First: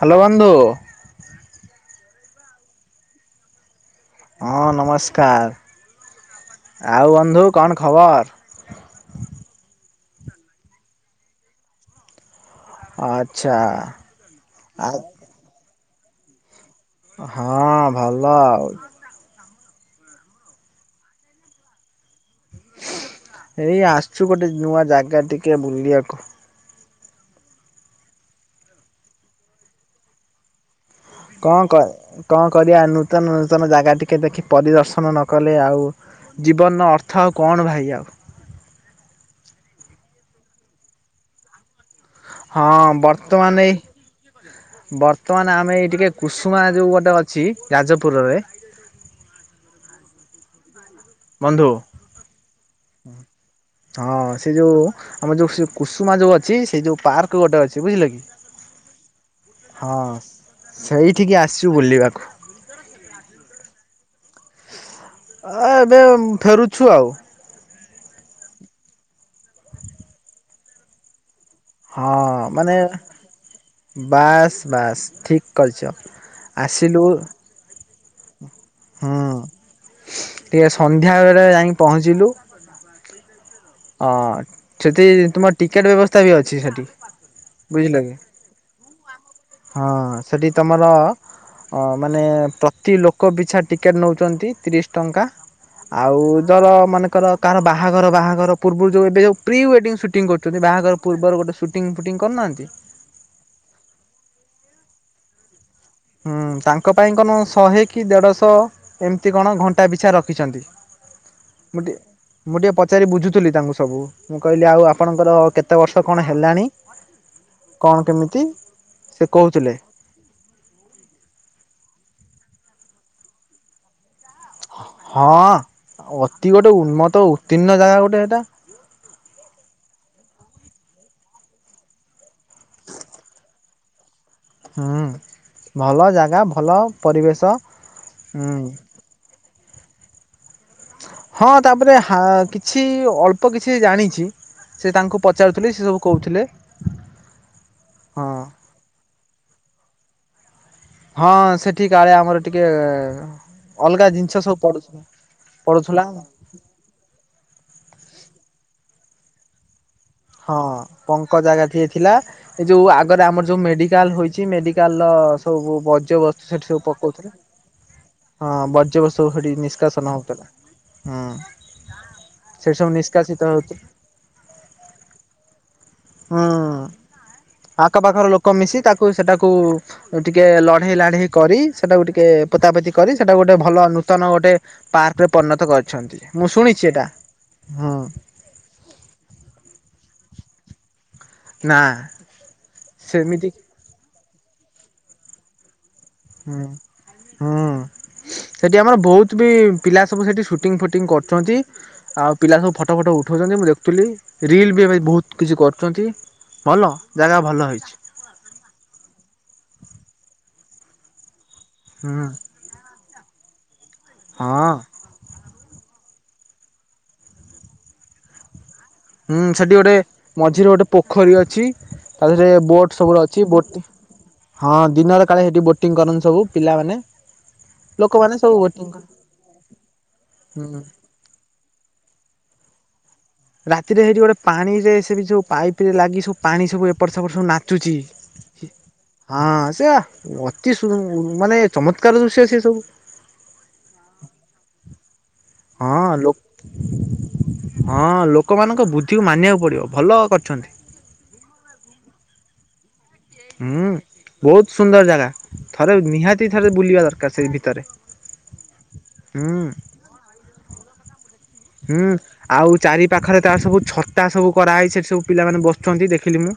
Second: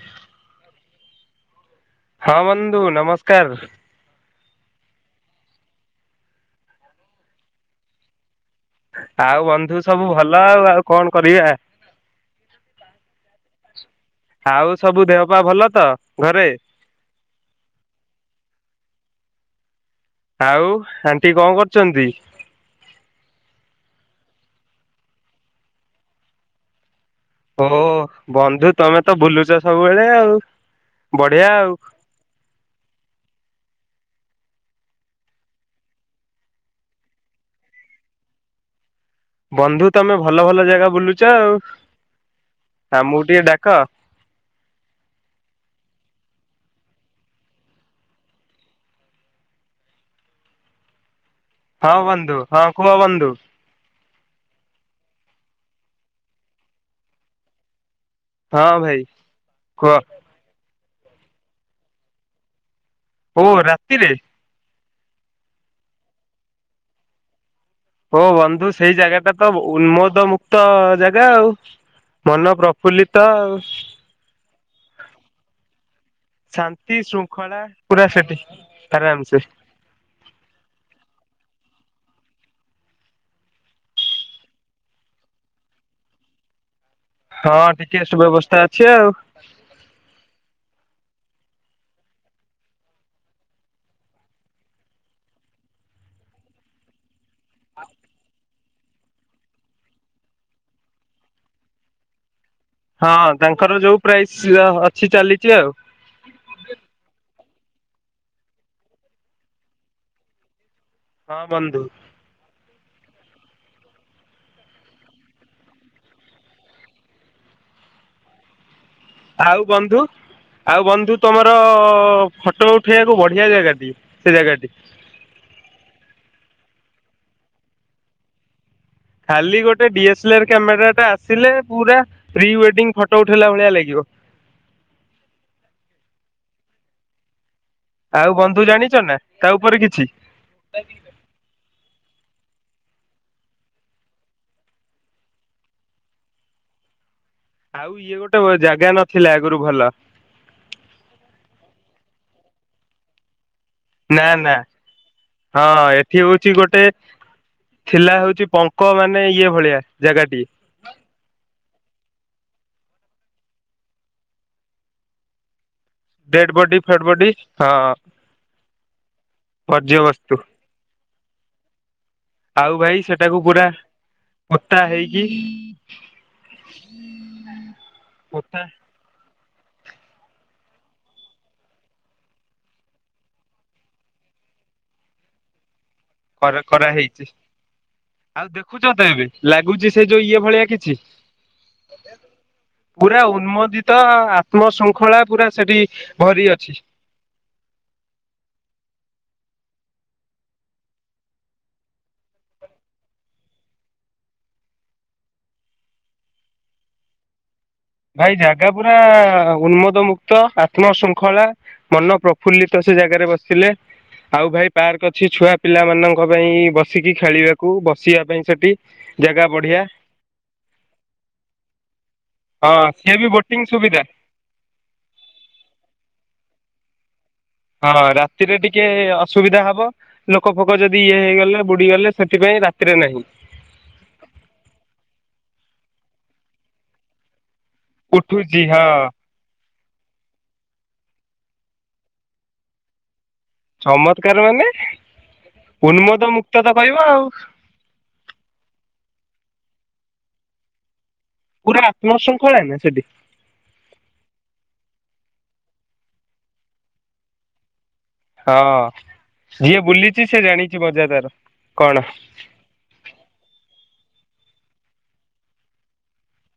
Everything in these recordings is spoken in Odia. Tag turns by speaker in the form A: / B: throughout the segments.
A: ହ୍ୟାଲୋ ବନ୍ଧୁ।
B: ହଁ ବନ୍ଧୁ ନମସ୍କାର।
A: ହଁ ନମସ୍କାର ଆଉ ବନ୍ଧୁ କଣ ଖବର?
B: ଆଉ ବନ୍ଧୁ ସବୁ ଭଲ ଆଉ ଆଉ କଣ କରିବା।
A: ଆଚ୍ଛା
B: ଆଉ ସବୁ ଦେହପା ଭଲ ତ ଘରେ।
A: ହଁ ଭଲ ଆଉ।
B: ଆଉ ଆଣ୍ଟି କଣ କରୁଛନ୍ତି?
A: ଏଇ ଆସୁଛୁ ଗୋଟେ ନୂଆ ଜାଗା ଟିକେ ବୁଲିବାକୁ।
B: ଓ ବନ୍ଧୁ ତମେ ତ ବୁଲୁଛ ସବୁବେଳେ ଆଉ। ବଢିଆ
A: କଣ
B: ଆଉ
A: କଣ କରିବା ନୂତନ ନୂତନ ଜାଗା ଟିକେ ଦେଖି ପରିଦର୍ଶନ ନକଲେ ଆଉ ଜୀବନର ଅର୍ଥ ଆଉ କଣ ଭାଇ ଆଉ।
B: ବନ୍ଧୁ ତମେ ଭଲ ଭଲ ଜାଗା ବୁଲୁଛ ଆଉ।
A: ହଁ
B: ଆମକୁ ଟିକେ
A: ବର୍ତ୍ତମାନ
B: ଡାକ
A: ଏଇ ବର୍ତ୍ତମାନ ଆମେ ଏଇ ଟିକେ କୁସୁମା ଯେଉଁ ଗୋଟେ ଅଛି ଯାଜପୁରରେ ବନ୍ଧୁ
B: ହଁ ବନ୍ଧୁ ହଁ କୁହ ବନ୍ଧୁ।
A: ହଁ ସେ ଯୋଉ ଆମର ଯୋଉ ସେ କୁସୁମା ଯୋଉ ଅଛି ସେ ଯୋଉ ପାର୍କ ଗୋଟେ ଅଛି ବୁଝିଲେ କି।
B: ହଁ ଭାଇ
A: ହଁ
B: କୁହ।
A: ସେଇଠିକି ଆସିବୁ ବୁଲିବାକୁ।
B: ଓହ ରାତିତିରେ।
A: ଆ ଏବେ ଫେରୁଛୁ ଆଉ।
B: ହୋ ବନ୍ଧୁ ସେଇ ଜାଗା ଟା ତ ଉନ୍ମୋଦ ମୁକ୍ତ ଜାଗା ଆଉ।
A: ହଁ
B: ମନ
A: ମାନେ
B: ପ୍ରଫୁଲ୍ଲିତ
A: ବାସ୍ ବାସ୍ ଠିକ୍ କରିଛ
B: ଶାନ୍ତି
A: ଆସିଲୁ
B: ଶୃଙ୍ଖଳା ପୁରା ସେଠି
A: ହୁଁ
B: ଆରାମ ସେ
A: ଟିକେ ସନ୍ଧ୍ୟା ବେଳେ ଯାଇ ପହଞ୍ଚିଲୁ। ହଁ ସେଠି ତୁମର ଟିକେଟ ବ୍ୟବସ୍ଥା ବି ଅଛି ସେଠି।
B: ହଁ
A: ବୁଝିଲ
B: ଟିକେ
A: କି
B: ସବୁ ବ୍ୟବସ୍ଥା ଅଛି ଆଉ।
A: ହଁ ସେଠି ତମର ହଁ ମାନେ ପ୍ରତି ଲୋକ ବିଛା ଟିକେଟ୍ ନେଉଛନ୍ତି ତିରିଶ ଟଙ୍କା। ଆଉ ଦର ମନେକର କାହାର ବାହାଘର ବାହାଘର ପୂର୍ବରୁ ଯୋଉ ଏବେ ଯୋଉ ପ୍ରି ୱେଡିଙ୍ଗ ସୁଟିଂ କରୁଚନ୍ତି ବାହା ଘର ପର୍ବରୁ ଗୋଟେ ସୁଟିଂ ଫୁଟିଂ କରୁନାହାନ୍ତି
B: ହଁ ତାଙ୍କର ଯୋଉ ପ୍ରାଇସ୍ ଅଛି ଚାଲିଚି ଆଉ
A: ହୁଁ ତାଙ୍କ ପାଇଁ କଣ ଶହେ କି ଦେଢ଼ଶହ ଏମିତି କଣ ଘଣ୍ଟା ପିଛା ରଖିଛନ୍ତି।
B: ହଁ
A: ମୁଁ
B: ବନ୍ଧୁ
A: ଟିଯେ ମୁଁ ଟିକେ ପଚାରି ବୁଝୁଥିଲି ତାଙ୍କୁ ସବୁ। ମୁଁ କହିଲି ଆଉ ଆପଣଙ୍କର କେତେ ବର୍ଷ କଣ ହେଲାଣି କଣ କେମିତି ସେ
B: ଆଉ
A: କହୁଥିଲେ
B: ବନ୍ଧୁ। ଆଉ ବନ୍ଧୁ ତମର ଫଟୋ ଉଠେଇଆକୁ ବଢିଆ ଜାଗା ଟି ସେ ଜାଗାଟି।
A: ହଁ ଅତି ଗୋଟେ ଉନ୍ନତ ଉତ୍ତୀର୍ଣ୍ଣ ଜାଗା ଗୋଟେ ସେଟା।
B: ଖାଲି ଗୋଟେ ଡି ଏସ୍ଲର କ୍ୟାମେରା ଟା ଆସିଲେ ପୁରା ପ୍ରି ୱେଡିଂ ଫଟୋ ଉଠେଇଲା ଭଳିଆ ଲାଗିବ।
A: ହୁଁ ଭଲ ଜାଗା ଭଲ ପରିବେଶ।
B: ଆଉ
A: ହୁଁ
B: ବନ୍ଧୁ ଜାଣିଚ ନା ତା ଉପରେ କିଛି?
A: ହଁ ତାପରେ ହା କିଛି ଅଳ୍ପ କିଛି ଜାଣିଚି। ସେ ତାଙ୍କୁ ପଚାରୁଥିଲି ସେ ସବୁ କହୁଥିଲେ।
B: ଆଉ ଇଏ
A: ହଁ
B: ଗୋଟେ ଜାଗା ନଥିଲା ଆଗରୁ ଭଲ।
A: ହଁ ସେଠି କାଳେ ଆମର ଟିକେ ଅଲଗା
B: ନା
A: ଜିନିଷ ସବୁ ପଡୁଥିଲା ପଡୁଥିଲା।
B: ଠି ଗୋଟେ ଥିଲା ହଉଚି ପଙ୍କ ମାନେ ଇଏ ଭଳିଆ ଜାଗାଟିଏ
A: ହଁ ପଙ୍କ ଜାଗା ଟିଏ ଥିଲା। ଏ ଯୋଉ ଆଗରେ ଆମର ଯୋଉ ମେଡିକାଲ ହୋଇଚି ମେଡିକାଲ ର ସବୁ ପଜ ଯ୍ୟର୍ବସ୍ତୁ
B: ଡେଡ
A: ସେଠି
B: ବଡି
A: ସବୁ
B: ଫେଡ ବଡି
A: ପକଉଥିଲେ।
B: ହଁ
A: ହଁ ବର୍ଜ୍ୟବସ୍ତୁ ସେଠି ନିଷ୍କାସନ
B: ବର୍ଜ୍ୟବସ୍ତୁ
A: ହଉଥିଲା। ହୁଁ।
B: ଆଉ
A: ସେଠି ସବୁ
B: ଭାଇ ସେଟାକୁ
A: ନିଷ୍କାସିତ
B: ପୁରା
A: ହଉଥିଲା।
B: ପୋତା ହେଇକି
A: ହୁଁ ଆଖପାଖର ଲୋକ
B: ପୋତା
A: ମିଶି ତାକୁ ସେଟାକୁ ଟିକେ ଲଢେଇ ଲାଢେଇ କରି ସେଟାକୁ ଟିକେ ପୋତାପୋତି କରି ସେଟାକୁ ଗୋଟେ ଭଲ ନୂତନ ଗୋଟେ ପାର୍କରେ ପରିଣତ କରିଛନ୍ତି ମୁଁ
B: କରା
A: ଶୁଣିଚି ସେଟା
B: କରାହେଇଛି।
A: ହୁଁ।
B: ଆଉ ଦେଖୁଛ ତ ଏବେ ଲାଗୁଚି ସେ ଯୋଉ ଇଏ ଭଳିଆ କିଛି।
A: ନା
B: ପୁରା
A: ସେମିତି
B: ଉନ୍ମୋଦିତ ଆତ୍ମ ଶୃଙ୍ଖଳା ପୁରା ସେଠି ଭରି
A: ହୁଁ
B: ଅଛି।
A: ହୁଁ। ସେଠି ଆମର ବହୁତ ବି ପିଲା ସବୁ ସେଠି ସୁଟିଂ ଫୁଟିଂ କରୁଚନ୍ତି। ଆଉ ପିଲା ସବୁ ଫଟୋ ଫଟୋ ଉଠାଉଚନ୍ତି ମୁଁ ଦେଖୁଥିଲି ରିଲ୍ ବି ଏବେ ବହୁତ କିଛି କରୁଚନ୍ତି। ଭଲ ଜାଗା ଭଲ ହୋଇଚି।
B: ଭାଇ ଜାଗା ପୁରା ଉନ୍ମୋଦ ମୁକ୍ତ ଆତ୍ମ ଶୃଙ୍ଖଳା। ମନ
A: ହୁଁ
B: ପ୍ରଫୁଲ୍ଲିତ ସେ ଜାଗାରେ ବସିଲେ ଆଉ
A: ହଁ
B: ଭାଇ ପାର୍କ ଅଛି ଛୁଆ ପିଲାମାନଙ୍କ ପାଇଁ ବସିକି ଖେଳିଆକୁ ବସିବା ପାଇଁ ସେଠି।
A: ହୁଁ
B: ଜାଗା
A: ସେଠି
B: ବଢିଆ
A: ଗୋଟେ ମଝିରେ ଗୋଟେ ପୋଖରୀ ଅଛି। ତାଧୀରେ
B: ହଁ
A: ବୋଟ
B: ସିଏ
A: ସବୁୁ
B: ବି
A: ଅଛି ବୋଟିଂ
B: ସୁବିଧା।
A: ହଁ ଦିନରେ କାଳେ ସେଠି ବୋଟିଂ କରନ୍ତି ସବୁ ପିଲାମାନେ।
B: ହଁ
A: ଲୋକମାନେ ସବୁ
B: ରାତିରେ
A: ବୋଟିଂ
B: ଟିକେ
A: କରନ୍ତି।
B: ଅସୁବିଧା ହବ ଲୋକ ଫୋକ
A: ହୁଁ।
B: ଯଦି ଇଏ ହେଇଗଲେ ବୁଡିଗଲେ। ସେଥିପାଇଁ ରାତିରେ ନାହିଁ।
A: ରାତିରେ ହେଇଠି ଗୋଟେ ପାଣି ରେ ସେ ବି ସବୁ ପାଇପ ରେ ଲାଗି ସବୁ ପାଣି ସବୁ ଏପଟ ସେପଟ ସବୁ ନା ଚୁଜି।
B: ଉଠୁଛି ହଁ
A: ହଁ ସେଆ ଅତି ସୁ ମାନେ ଚମତ୍କାର ଦୃଶ୍ୟ ସେ ସବୁ।
B: ଚମତ୍କାର ମାନେ
A: ହଁ
B: ଉନ୍ମୋଦ
A: ଲୋ
B: ମୁକ୍ତ ତ କହିବ ଆଉ
A: ହଁ ଲୋକମାନଙ୍କ ବୁଦ୍ଧିକୁ ମାନିଆକୁ ପଡିବ ଭଲ କରିଚନ୍ତି।
B: ପୁରା ଆତ୍ମଶୃଙ୍ଖଳା ନା ସେଠି?
A: ହୁଁ ବହୁତ ସୁନ୍ଦର ଜାଗା, ଥରେ ନିହାତି ଥରେ ବୁଲିବା ଦରକାର ସେଇ ଭିତରେ।
B: ହଁ
A: ହୁଁ
B: ଯିଏ ବୁଲିଛି ସେ ଜାଣିଛି ମଜା ତାର। କଣ
A: ହୁଁ ଆଉ ଚାରି ପାଖରେ ତାର ସବୁ ଛଟା ସବୁ କରାହୋଇ ସେଠି ସବୁ ପିଲାମାନେ ବସୁଛନ୍ତି ଦେଖିଲି ମୁଁ।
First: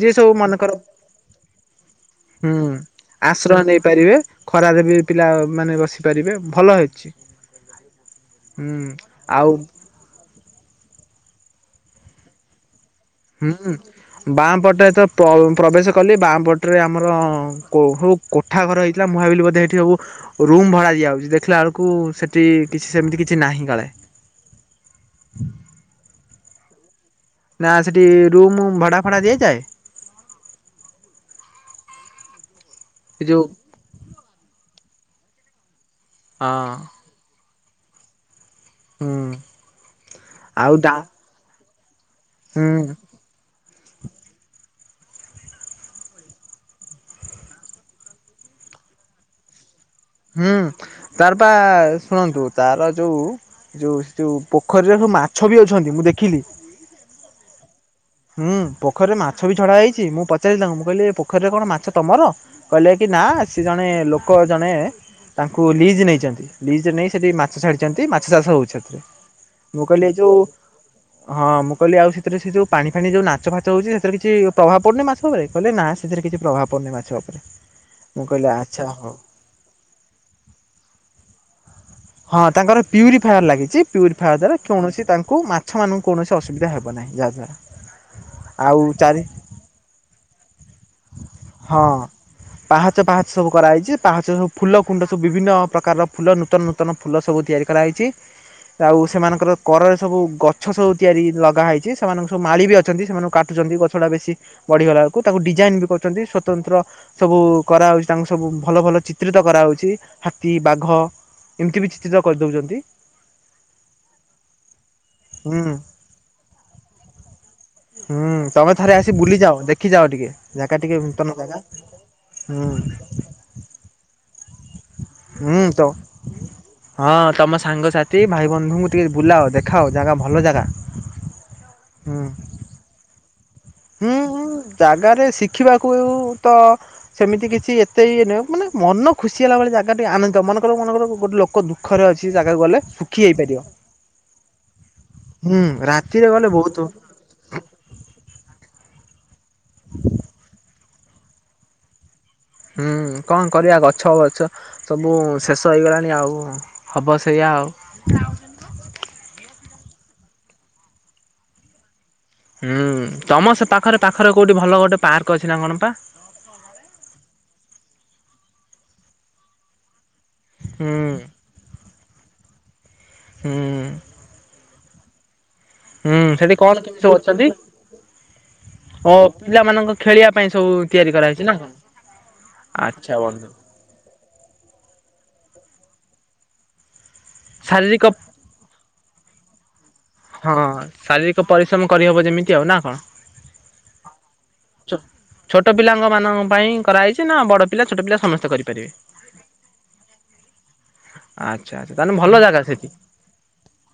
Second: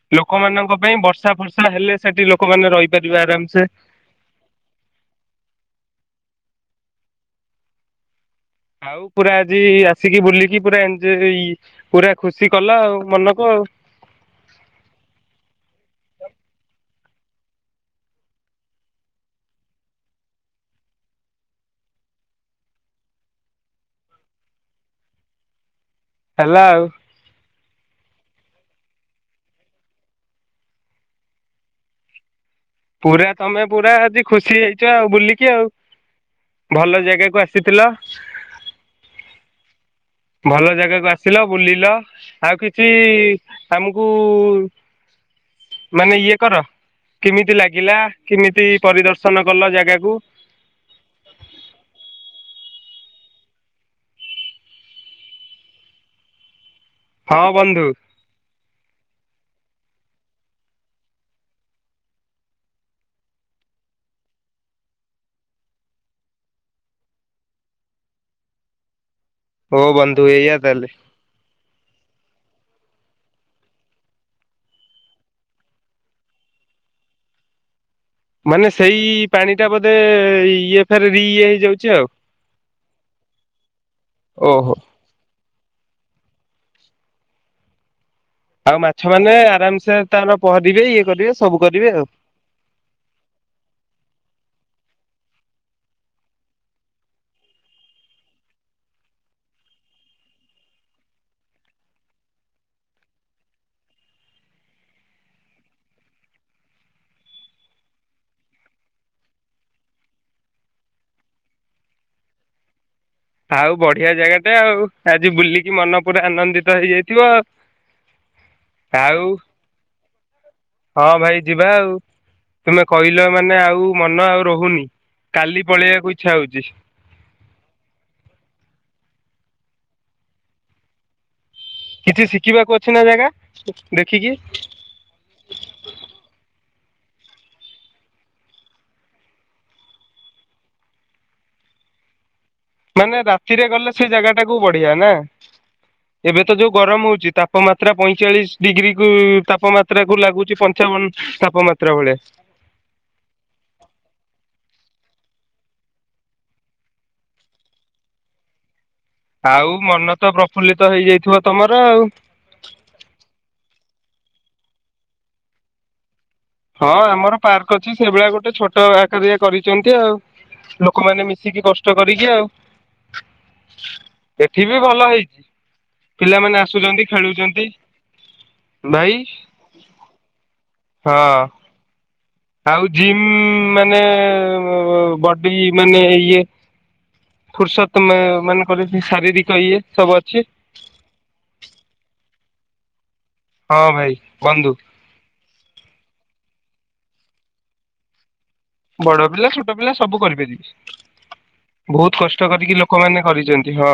A: ଯିଏ ସବୁ ମନେକର,
B: ଲୋକମାନଙ୍କ ପାଇଁ ବର୍ଷା ଫର୍ଷା ହେଲେ ସେଠି ଲୋକମାନେ
A: ହୁଁ
B: ରହିପାରିବେ
A: ଆଶ୍ରୟ
B: ଆରାମସେ
A: ନେଇପାରିବେ। ଖରାରେ ବି ପିଲାମାନେ ବସିପାରିବେ ଭଲ ହେଇଛି। ହୁଁ।
B: ଆଉ ପୁରା
A: ଆଉ
B: ଆଜି ଆସିକି ବୁଲିକି ପୁରା ଏ ପୁରା ଖୁସି କଲ ଆଉ ମନକୁ ଆଉ।
A: ବାଁପଟେ ତ ପ୍ରବେଶ କଲି ବାଁ ପଟରେ ଆମର ହଉ। କୋଠା ଘର ହେଇଥିଲା ମୁହାବିଲ ବୋଧେ ଏଇଠି ସବୁ ରୁମ୍ ଭଡ଼ା ଦିଆଯାଉଛି ଦେଖିଲା ବେଳକୁ ସେଠି କିଛି ସେମିତି କିଛି ନାହିଁ କାଳେ।
B: ହେଲା ଆଉ।
A: ନା ସେଠି ରୁମୁ ଭଡ଼ା ଫଡ଼ା ଦିଆଯାଏ? ଏ
B: ପୁରା
A: ଯୋଉ
B: ତମେ ପୁରା ଆଜି ଖୁସି ହେଇଛ ଆଉ ବୁଲିକି ଆଉ।
A: ହଁ
B: ଭଲ ଜାଗାକୁ ଆସି ସିଥିଲ।
A: ହୁଁ
B: ଭଲ
A: ଆଉ ଡା
B: ଜାଗାକୁ ଆସିଲ, ବୁଲିଲ। ଆଉ
A: ହୁଁ
B: କିଛି ଆମକୁ ମାନେ ଇଏ କର। କେମିତି ଲାଗିଲା? କେମିତି ପରିଦର୍ଶନ କଲ ଜାଗାକୁ?
A: ହୁଁ, ତାର ପା ଶୁଣନ୍ତୁ। ତାର ଯୋଉ ଯୋଉ ଯୋଉ ପୋଖରୀରେ ସବୁ ମାଛ ବି ଅଛନ୍ତି ମୁଁ ଦେଖିଲି।
B: ହଁ ବନ୍ଧୁ।
A: ହୁଁ ପୋଖରୀ ରେ ମାଛ ବି ଛଡା ହେଇଛି। ମୁଁ ପଚାରିଲି ତାଙ୍କୁ। ମୁଁ କହିଲି ଏ ପୋଖରୀରେ କଣ ମାଛ ତମର? କହିଲେ କି ନା ସେ ଜଣେ ଲୋକ ଜଣେ ତାଙ୍କୁ ଲିଜ୍ ନେଇଛନ୍ତି। ଲିଜରେ ନେଇ ସେଠି ମାଛ ଛାଡିଛନ୍ତି। ମାଛ ଚାଷ ହଉଛି ସେଥିରେ।
B: ଓ
A: ମୁଁ କହିଲି ଏ
B: ବନ୍ଧୁ
A: ଯୋଉ
B: ଏଇଆ ତାହେଲେ
A: ହଁ ମୁଁ କହିଲି ଆଉ ସେଥିରେ ସେ ଯୋଉ ପାଣି ଫାଣି ଯଉ ନାଚ ଫାଚ ହଉଛି ସେଥିରେ କିଛି ପ୍ରଭାବ ପଡ଼ୁନି ମାଛ ଉପରେ କହିଲେ ନା ସେଥିରେ କିଛି ପ୍ରଭାବ ପଡ଼ୁନି ମାଛ ଉପରେ। ମୁଁ କହିଲି
B: ମାନେ
A: ଆଚ୍ଛା
B: ସେଇ
A: ହଉ।
B: ପାଣି ଟା ବୋଧେ ଇଏ ଫେର ରି ଇଏ ହେଇଯାଉଛି। ଆଉ
A: ହଁ ତାଙ୍କର ପ୍ୟୁରିଫାୟାର ଲାଗିଛି। ପ୍ୟୁରିଫାୟାର ଦ୍ଵାରା
B: ଓହୋ
A: କୌଣସି ତାଙ୍କୁ ମା ଛ ମାନଙ୍କୁ କୌଣସି ଅସୁବିଧା ହେବ ନାହିଁ ଏହାଦ୍ଵାରା।
B: ଆଉ ମାଛ ମାନେ ଆରାମସେ ତାର ପହଁରିବେ ଇଏ କରିବେ ସବୁ
A: ହଁ
B: କରିବେ ଆଉ।
A: ପାହାଚ ପାହାଚ ସବୁ କରାହେଇଛି। ପାହାଚ ସବୁ ଫୁଲ କୁଣ୍ଡ ସବୁ ବିଭିନ୍ନ ପ୍ରକାରର ଫୁଲ ନୂତନ ନୂ ନୂତନ ଫୁଲ ସବୁ ତିଆରି କରାହେଇଛି। ଆଉ ସେମାନଙ୍କର କରରେ ସବୁ ଗଛ ସବୁ ତିଆରି ଲଗା ହେଇଛି। ସେମାନଙ୍କୁ ସବୁ ମାଳି ବି ଅଛନ୍ତି। ସେମାନଙ୍କୁ କାଟୁଛନ୍ତି ଗଛଟା ବେଶୀ ବଢିଗଲା ବେଳକୁ, ତାକୁ ଡିଜାଇନ ବି କରୁଛନ୍ତି ସ୍ୱତନ୍ତ୍ର ସବୁ କରାହଉଛି ତାଙ୍କ ସବୁ ଭଲ ଭଲ ଚିତ୍ରିତ କରାହଉଛି। ହାତୀ, ବାଘ ଏମିତି ବି ଚି ଚିତ୍ର କରିଦଉଛନ୍ତି।
B: ଆଉ ବଢିଆ ଜାଗା ଟା ଆଉ। ଆଜି
A: ହୁଁ
B: ବୁଲିକି ମନ ପୁରା ଆନନ୍ଦିତ ହେଇଯାଇଥିବ ଆ
A: ହୁଁ ତମେ ଥରେ ଆସି ବୁଲିଯାଅ, ଦେଖିଯାଅ ଟିକେ ଜାଗା ଟିକେ
B: ହଁ ଭାଇ
A: ନୂତନ ଜାଗା।
B: ଯିବା ଆଉ ତୁମେ କହିଲ
A: ହୁଁ।
B: ମାନେ ଆଉ ମନ ଆଉ ରହୁନି, କାଲି
A: ହୁଁ ତ
B: ପଳେଇବାକୁ ଇଚ୍ଛା ହଉଛି।
A: ହଁ ତମ ସାଙ୍ଗସାଥି ଭାଇ ବନ୍ଧୁଙ୍କୁ ଟିକେ ବୁଲାଅ ଦେଖାଅ ଜାଗା ଭଲ ଜାଗା। ହ
B: କିଛି ଶିଖିବାକୁ ଅଛି ନା ଜାଗା?
A: ହୁଁ
B: ଦେଖିକି
A: ହୁଁ ଜାଗାରେ ଶିଖିବାକୁ ତ ସେମିତି କିଛି ଏତେ ଇଏ ନୁହଁ ମାନେ ମନ ଖୁସି ହେଲା ଭଳି ଜାଗାଟେ ଆନନ୍ଦିତ ମନକର ମନେକର ଗୋଟେ ଲୋକ ଦୁ ଦୁଃଖ ରେ ଅଛି ଜାଗାକୁ ଗଲେ
B: ମାନେ
A: ସୁଖୀ ହେଇପାରିବ
B: ରାତିରେ ଗଲେ ସେ ଜାଗା ଟାକୁୁ ବଢିଆ ନା।
A: ହୁଁ ରାତିରେ
B: ଏବେ
A: ଗଲେ
B: ତ ଯୋଉ
A: ବହୁତ
B: ଗରମ ହଉଛି ତା ତାପମାତ୍ରା ପଇଁଚାଳିଶ ଡିଗ୍ରୀ କୁ ତାପମାତ୍ରା କୁ ଲାଗୁଛି ପଞ୍ଚାବନ ତାପମାତ୍ରା ଭଳିଆ।
A: ହୁଁ କଣ କରିବା? ଗଛ ବଛ ସବୁ ଶେଷ ହେଇଗଲାଣି ଆଉ। ହବ ସେଇୟା ଆଉ।
B: ଆଉ ମନ ତ ପ୍ରଫୁଲ୍ଲିତ ହେଇଯାଇଥିବ ତମର ଆଉ।
A: ହୁଁ ତମ ସେ ପାଖରେ ପାଖରେ କୋଉଠି ଭଲ ଗୋଟେ ପାର୍କ ଅଛି ନା କଣ ପା?
B: ହଁ ଆମର ପାର୍କ ଅଛି। ସେଇଭଳିଆ ଗୋଟେ ଛୋଟ ଆକାର ଇଆ କରିଛନ୍ତି ଆଉ।
A: ହୁଁ
B: ଲୋକମାନେ ମି ଶିକି କଷ୍ଟ କରିକି ଆଉ।
A: ହୁଁ
B: ଏଠି ବି ଭଲ ହେଇଚି।
A: ହୁଁ, ସେଠି କଣ କେମିତି ସବୁ ଅଛନ୍ତି?
B: ଭାଇ
A: [unintelligible] ପିଲାମାନଙ୍କ ଖେଳିବା ପାଇଁ ସବୁ ତିଆରି କରାହେଇଚି
B: ହଁ।
A: ନା।
B: ଆଉ
A: ଆଚ୍ଛା
B: ଜିମ୍ ମାନେ ବଡି ମାନେ ଇଏ ଫୁର୍ସତ
A: ଶାରୀରିକ
B: [unintelligible] ମାନେ କରିଚି ଶାରୀରିକ ଇଏ ସବୁ ଅଛି।
A: ହଁ, ଶାରୀରିକ ପରିଶ୍ରମ କରିହବ ଯେମିତି ଆଉ ନା କଣ?
B: ହଁ ଭାଇ, ବନ୍ଧୁ।
A: ଛୋଟ ପିଲାଙ୍କ ମାନଙ୍କ ପାଇଁ କରାହେଇଚି ନା ବଡ ପିଲା ଛୋଟ ପିଲା ସମସ୍ତେ କରିବେ?
B: ବଡ ପିଲା ଛୋଟ ପିଲା ସବୁ କରିପାରିବେ,
A: ଆଚ୍ଛା ଆଚ୍ଛା ତାହେଲେ
B: ବହୁତ୍
A: ଭଲ
B: କଷ୍ଟ
A: ଜାଗା
B: କରିକି
A: ସେଠି।
B: ଲୋକମାନେ କରିଚନ୍ତି। ହଁ,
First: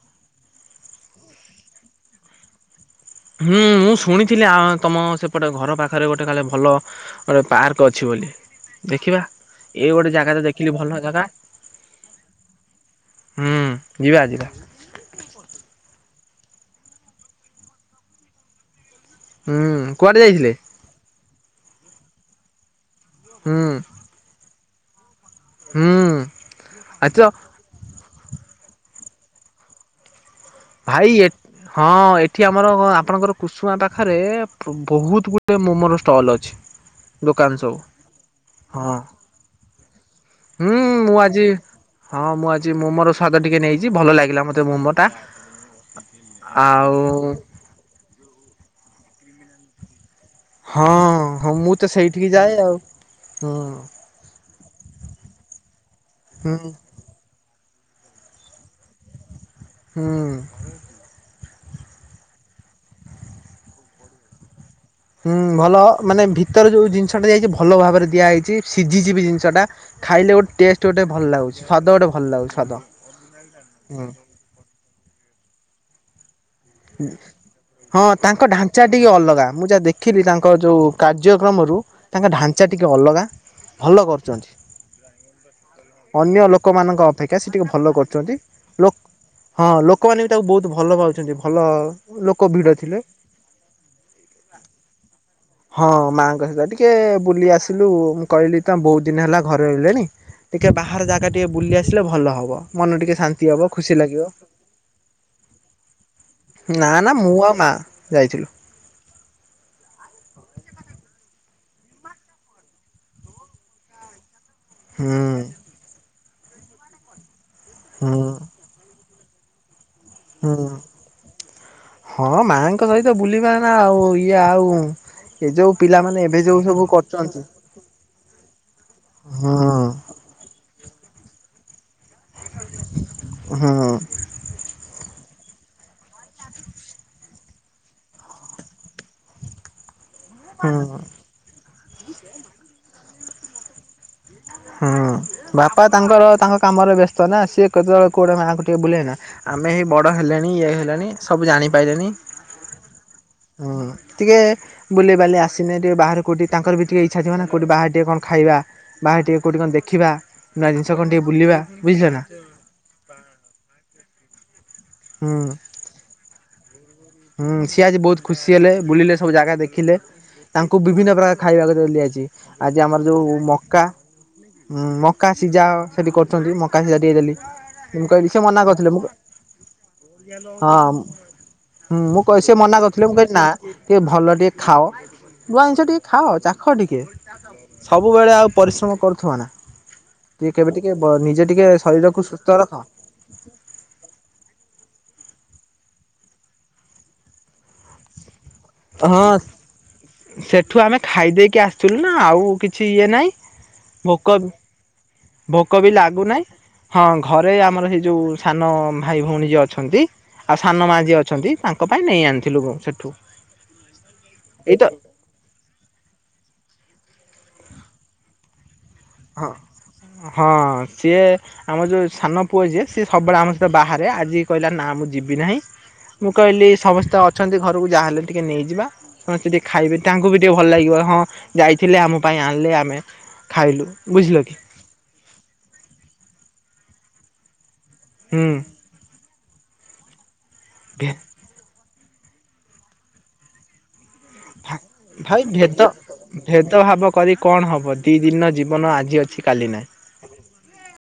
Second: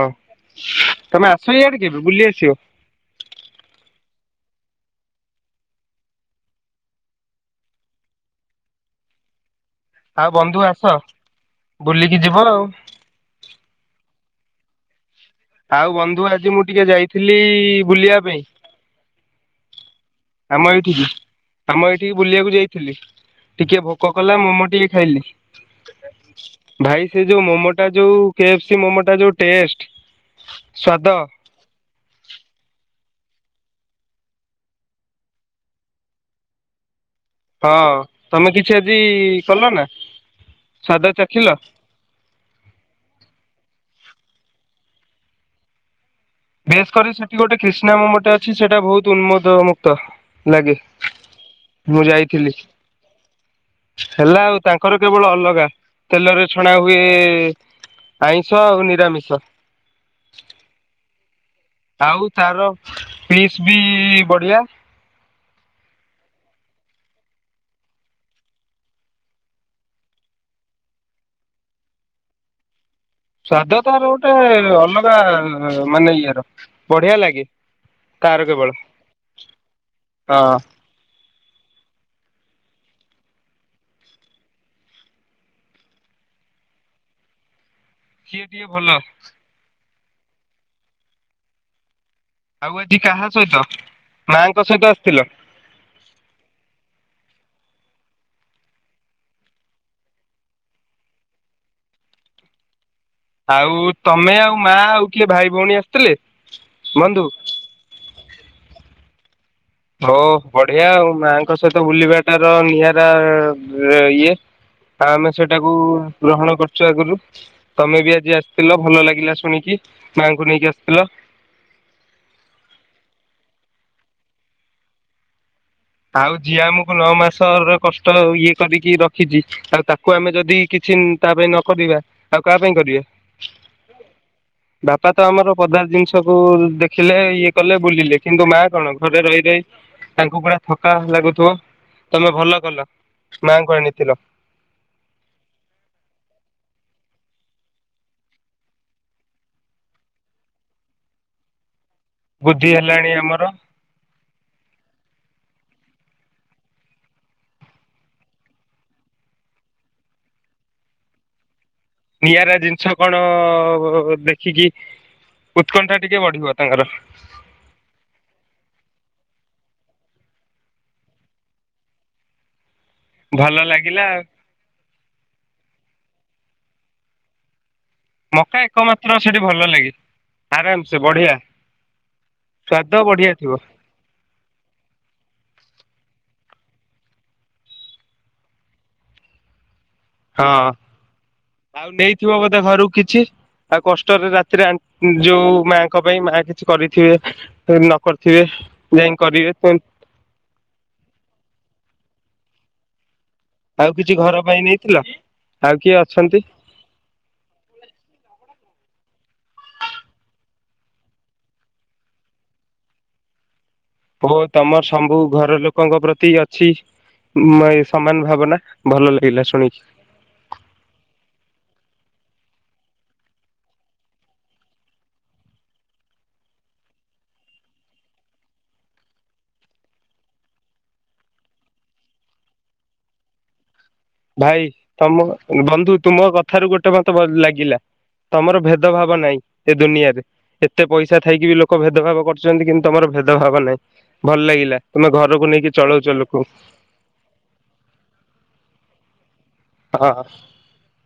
B: ତମେ ଆସ ଇଆଡେ କେବେ ବୁଲି ଆସିବ।
A: ହୁଁ ମୁଁ ଶୁଣିଥିଲି ଆ ତମ ସେପଟେ ଘର ପାଖେରେ ଗୋଟେ [unintelligible] ଭଲ ଗୋଟେ ପାର୍କ ଅଛି ବୋଲି, ଦେଖିବା ଏଇ ଗୋଟେ
B: ଆଉ
A: ଜାଗା ତ
B: ବନ୍ଧୁ
A: ଦେଖିଲି
B: ଆସ
A: ଭଲ ଜାଗା।
B: ବୁଲିକି ଯିବ ଆଉ।
A: ହୁଁ, ଯିବା-ଯିବା।
B: ଆଉ ବନ୍ଧୁ ଆଜି ମୁଁ ଟିକେ ଯାଇଥିଲି ବୁଲିବା ପାଇଁ।
A: ହୁଁ, କୁଆଡେ ଯାଇଥିଲେ?
B: ଆମ ଏଇଠିକି ଆମ ଏଇଠିକି ବୁଲିଆକୁ ଯାଇଥିଲି
A: ହୁଁ
B: ଟିକେ ଭୋକ କଲା ମୋମୋ ଟିକେ ଖାଇଲି।
A: ହୁଁ
B: ଭାଇ
A: ଆଚ୍ଛ
B: ସେ ଯୋଉ ମୋମୋଟା ଯୋଉ କେ ଏଫ୍ ସି ମୋମୋଟା ଯୋଉ ଟଷ୍ଟ
A: ଭାଇ ଏ ହଁ ଏଠି ଆମର ଆପଣଙ୍କର କୁସୁମା ପାଖେରେ ବହୁତ୍ ଗୁଡ଼ିଏ ମୋମୋର ଷ୍ଟଲ୍ ଅଛି। ଦୋକାନ ସବୁ।
B: ହଁ ତମେ କିଛି ଆଜି କଲ ନା
A: ହଁ
B: ସ୍ଵାଦ ଚାଖିଲ?
A: ମୁଁ ଆଜି ମୋମୋର ସ୍ଵାଦ ଟିକେ ନେଇଚି, ଭଲ ଲାଗିଲା ମତେ ମୋମୋ ଟା।
B: ବେଶ୍
A: ଆଉ
B: କରି ସେଠି ଗୋଟେ କ୍ରିଷ୍ଣା ମୋମୋ ଟା ଅଛି, ସେଇଟା ବହୁତ୍ ଉନ୍ମୋଦ ମୁୁକ୍ତ।
A: ହଁ-ହଁ ମୁଁ ତ ସେଇଠିକି ଯାଏ ଆଉ ହୁଁ।
B: ହେଲା ଆଉ ତାଙ୍କର କେବଳ ଅଲଗା ତେଲରେ
A: ହୁଁ
B: ଛଣା ହୁଏ ଆଇଁଷ ଆଉ ନିରାମିଷ।
A: ହୁଁ।
B: ଆଉ ତାର ପିସ୍ ବି ବଢିଆ।
A: ହୁଁ ଭଲ ମାନେ ଭିତରେ ଯୋଉ ଜିନିଷଟା ଦିଆ ହେଇଚି ଭଲ ଭାବରେ ଦିଆ ହେଇଚି ସିଝିଯିବ ଜିନିଷଟା। ଖାଇଲେ ଗୋଟେ ଟେଷ୍ଟ ଗୋଟେ ଭଲ ଲାଗୁଚି, ସ୍ୱାଦ ଗୋଟେ ଭଲ ଲାଗୁଚି ସ୍ୱାଦ।
B: ସ୍ଵାଦ ତାର ଗୋଟେ ଅଲଗା ମାନେ ଇଏ ର।
A: ହଁ ତାଙ୍କ
B: କେବଳ
A: ଢାଞ୍ଚା ଟିକେ ଅଲଗା, ମୁଁ ଯାହା ଦେଖିଲି ତାଙ୍କ
B: ହଁ
A: ଯୋଉ କାର୍ଯ୍ୟକ୍ରମରୁ ତାଙ୍କ ଢାଞ୍ଚା ଟିକେ ଅଲଗା ଭଲ କରୁଚନ୍ତି। ଅନ୍ୟ ଲୋକମାନଙ୍କ ଅପେକ୍ଷା ସେ ଟିକେ ଭଲ କରୁ ଚନ୍ତି,
B: ସିଏ ଟିକେ ଭଲ
A: ଲୋକ୍ ହଁ ଲୋକମାନେ ବି ତାକୁ ବହୁତ୍ ଭଲ ପାଉଚନ୍ତି ଭଲ ଲୋ
B: ଆଉ ଆଜି କାହା ସହିତ ମା ଙ୍କ ସହିତ ଆସିଥିଲ?
A: ହଁ ମା ଙ୍କ ସହିତ ଟିକେ ବୁଲି ଆସିଲୁ, ମୁଁ କହିଲି ତ ବହୁତ୍ ଦିନ ହେଲା ଘରେ ରହିଲେଣି ଟିକେ ବାହାର ଜାଗା ଟିକେ ବୁଲି ଆସିଲେ ଭଲ ହବ, ମନ ଟିକେ ଶାନ୍ତି ହବ
B: ଆଉ
A: ଖୁସି ଲାଗିବ।
B: ତମେ ଆଉ ମାଆ ଆଉ କିଏ ଭାଇ ଭଉଣୀ ଆ
A: ନା-ନା ମୁଁ ଆଉ ମା ଯାଇଥିଲୁ।
B: [unintelligible] ବଢିଆ ଆଉ ମା ଙ୍କ ସହିତ ବୁଲିବାଟାର ନିଆରା ଇଏ [unintelligible]
A: ହୁଁ
B: ଆମେ ସେଇଟାକୁ ଗ୍ରହଣ କରୁଚୁ ଆଗୁରୁ। ତମେ ବି
A: ହୁଁ।
B: ଆଜି ଆସିଥିଲ ଭଲ ଲାଗିଲା ଶୁଣିକି ମା ଙ୍କୁ
A: ହୁଁ
B: ନେଇକି ଆସିଥିଲ।
A: ହଁ ମାଙ୍କ ସହିତ ବୁଲିବା ନା ଆଉ ଇଏ ଆଉ ଏ ଯୋଉ ପିଲା
B: ଆଉ ଯିଏ ଆମକୁ ନଅ ମାସର କଷ୍ଟ ଇଏ କରିକି ରଖିଛି
A: ହୁଁ
B: ଆଉ ତାକୁ କୁ ଆମେ ଯଦି କିଛି ତା ପାଇଁ ନକରିବା ଆଉ କାହା ପାଇଁ
A: ହୁଁ
B: କରିବା। ବାପା ତ ଆମର ପଦା ଜିନିଷକୁ ଦେଖିଲେ ଇଏ କଲେ ବୁଲିଲେ କିନ୍ତୁ ମା କଣ ଘରେ ରହି ରହି ତାଙ୍କୁ ପଡା ଥକା
A: ହୁଁ।
B: ଲାଗୁଥିବ ତମେ ଭଲ କଲ ମାଙ୍କୁ ଆଣିଥିଲ।
A: ହୁଁ ବାପା ତାଙ୍କର ତାଙ୍କ କାମରେ ବ୍ୟସ୍ତ ନା ସିଏ କେତେବେଳେ କଉଟେ ମାଆଙ୍କୁ ଟିକେ ବୁଲେନା ଆମେ ଏଇ ବଡ ହେଲେଣି ଇଏ ହେଲେଣି ସବୁ ଜାଣିପାଇଲେଣି।
B: ବୁଦ୍ଧି ହେଲାଣି ଆମର।
A: ହଁ ଟିକେ ବୁଲ ବାଲି ଆସିନେ ଟେ ବାହାର କୋଉଠି ତାଙ୍କର ବି ଟିକେ ଇଚ୍ଛା ଥିବ ନା କଉଠି ବାହାର ଟିକେ କଣ ଖାଇବା ବାହାର ଟିକେ କେଉଁଠି କଣ ଦେଖିବା ନୂଆ ଜିନିଷ କଣ ଟିକେ ବୁଲିବା ବୁଝିଲେନା?
B: ଜିନିଷ କଣ ଦେଖିକି
A: ହୁଁ
B: ଉତ୍କଣ୍ଠା ଟିକେ ବଢିବ ତାଙ୍କର
A: ହୁଁ ସିଏ ଆଜି ବହୁତ ଖୁସି ହେଲେ ବୁଲିଲେ ସବୁ ଜାଗା ଦେଖିଲେ। ତାଙ୍କୁ ବିଭିନ୍ନ ପ୍ରକାର ଖାଇବାକୁ ଦିଲ୍ଲୀ ଆଜି ଆମର ଯୋଉ
B: ଭଲ
A: ମକା
B: ଲାଗିଲା
A: ହୁଁ ମକା ସିଝା ସେଠି କରୁଛନ୍ତି ମକା ସିଝା ଟିକେ ଦେଲି। ମୁ କହିଲି ସେ
B: ମକା
A: ମନା କରିଥିଲେ ମୁ
B: ଏକମାତ୍ର
A: ହଁ
B: ସେଠି ଭଲ ଲାଗେ ଆରାମ ସେ ବଢିଆ।
A: ହୁଁ ମୁଁ କ ସେ ମନା
B: ସ୍ଵାଦ
A: କରୁଥିଲ ମୁଁ
B: ବଢିଆ
A: କହିଲି ନା।
B: ଥିବ
A: ଟିକେ ଭଲ ଟିକେ ଖାଅ ନୂଆ ଜିନିଷ ଟିକେ ଖାଅ ଚାଖ ଟିକେ ସବୁବେଳେ ଆଉ ପରିଶ୍ରମ କରୁଥିବ ନା।
B: ହଁ
A: କିଏ କେବେ ଟିକେ ନିଜେ ଟିକେ
B: ଆଉ
A: ଶରୀରକୁୁ
B: ନେଇଥିବ ବୋଧେ
A: ସୁସ୍ଥ ରଖ।
B: ଘରକୁ କିଛି। ଆଉ କଷ୍ଟରେ ରାତିରେ ଯୋଉ ମାଙ୍କ ପାଇଁ ମା କିଛି କରିଥିବେ। ନ କରିଥିବେ। ଯାଇ
A: ହଁ
B: କରିବେ
A: ସେଠୁ ଆମେ ଖାଇଦେଇକି ଆସିଥିଲୁ ନା ଆଉ କିଛି ଇଏ ନାହିଁ।
B: ଆଉ କିଛି ଘର
A: ଭୋକ
B: ପାଇଁ ନେଇଥିଲ? ଆଉ
A: ଭୋକ ବି
B: କିଏ ଅଛନ୍ତି
A: ଲାଗୁନାହିଁ। ହଁ ଘରେ ଆମର ହେଇ ଯୋଉ ସାନ ଭାଇ ଭଉଣୀ ଯିଏ ଅଛନ୍ତି। ଆଉ ସାନ ମାଆ ଯିଏ ଅଛନ୍ତି ତାଙ୍କ ପାଇଁ ନେଇ ଆଣିଥିଲୁ ସେଠୁ।
B: ପୁ
A: ଏଇତ
B: ତମର ସବୁ ଘର ଲୋକ ଲୋକଙ୍କ ପ୍ରତି ଅଛି ସମାନ ଭାବନା ଭଲ ଲାଗିଲା
A: ହଁ
B: ଶୁଣିକି।
A: ହଁ ସିଏ ଆମ ଯୋଉ ସାନ ପୁଅ ଯିଏ ସିଏ ସବୁବେଳେ ଆମ ସହିତ ବାହାରେ ଆଜି କହିଲା ନା ମୁଁ ଯିବି ନାହିଁ। ମୁଁ କହିଲି ସମସ୍ତେ ଅଛନ୍ତି ଘରକୁ ଯାହାହେଲେ ଟିକେ ନେଇଯିବା। ସମସ୍ତେ ଟିକେ ଖାଇବେ ତାଙ୍କୁ ବି ଟିକେ ଭଲ ଲାଗିବ ହଁ ଯାଇଥିଲେ ଆମ ପାଇଁ ଆଣିଲେ ଆମେ ଖାଇଲୁ। ବୁଝିଲ କି
B: ଭାଇ ତମ ବନ୍ଧୁ ତୁମ କଥାରୁ ଗୋଟେ ମତ ଲାଗିଲା
A: ହୁଁ
B: ତମର ଭେ ଭେଦ ଭାବ ନାହିଁ ଏ ଦୁନିଆରେ ଏତେ
A: ଭେ
B: ପଇସା ଥାଇକି ବି ଲୋକ ଭେଦଭାବ କରୁଛନ୍ତି କିନ୍ତୁ ତମର ଭେଦଭାବ ନାହିଁ। ଭଲ ଲାଗିଲା ତମେ
A: ଭାଇ
B: ଘରକୁ ନେଇକି
A: ଭେଦ
B: ଚଳଉଛ ଲକୁ
A: ଭେଦଭାବ କରି କଣ ହବ ଦି ଦିନ ଜୀବନ ଆଜି ଅଛି କାଲି ନାହିଁ।
B: ହଁ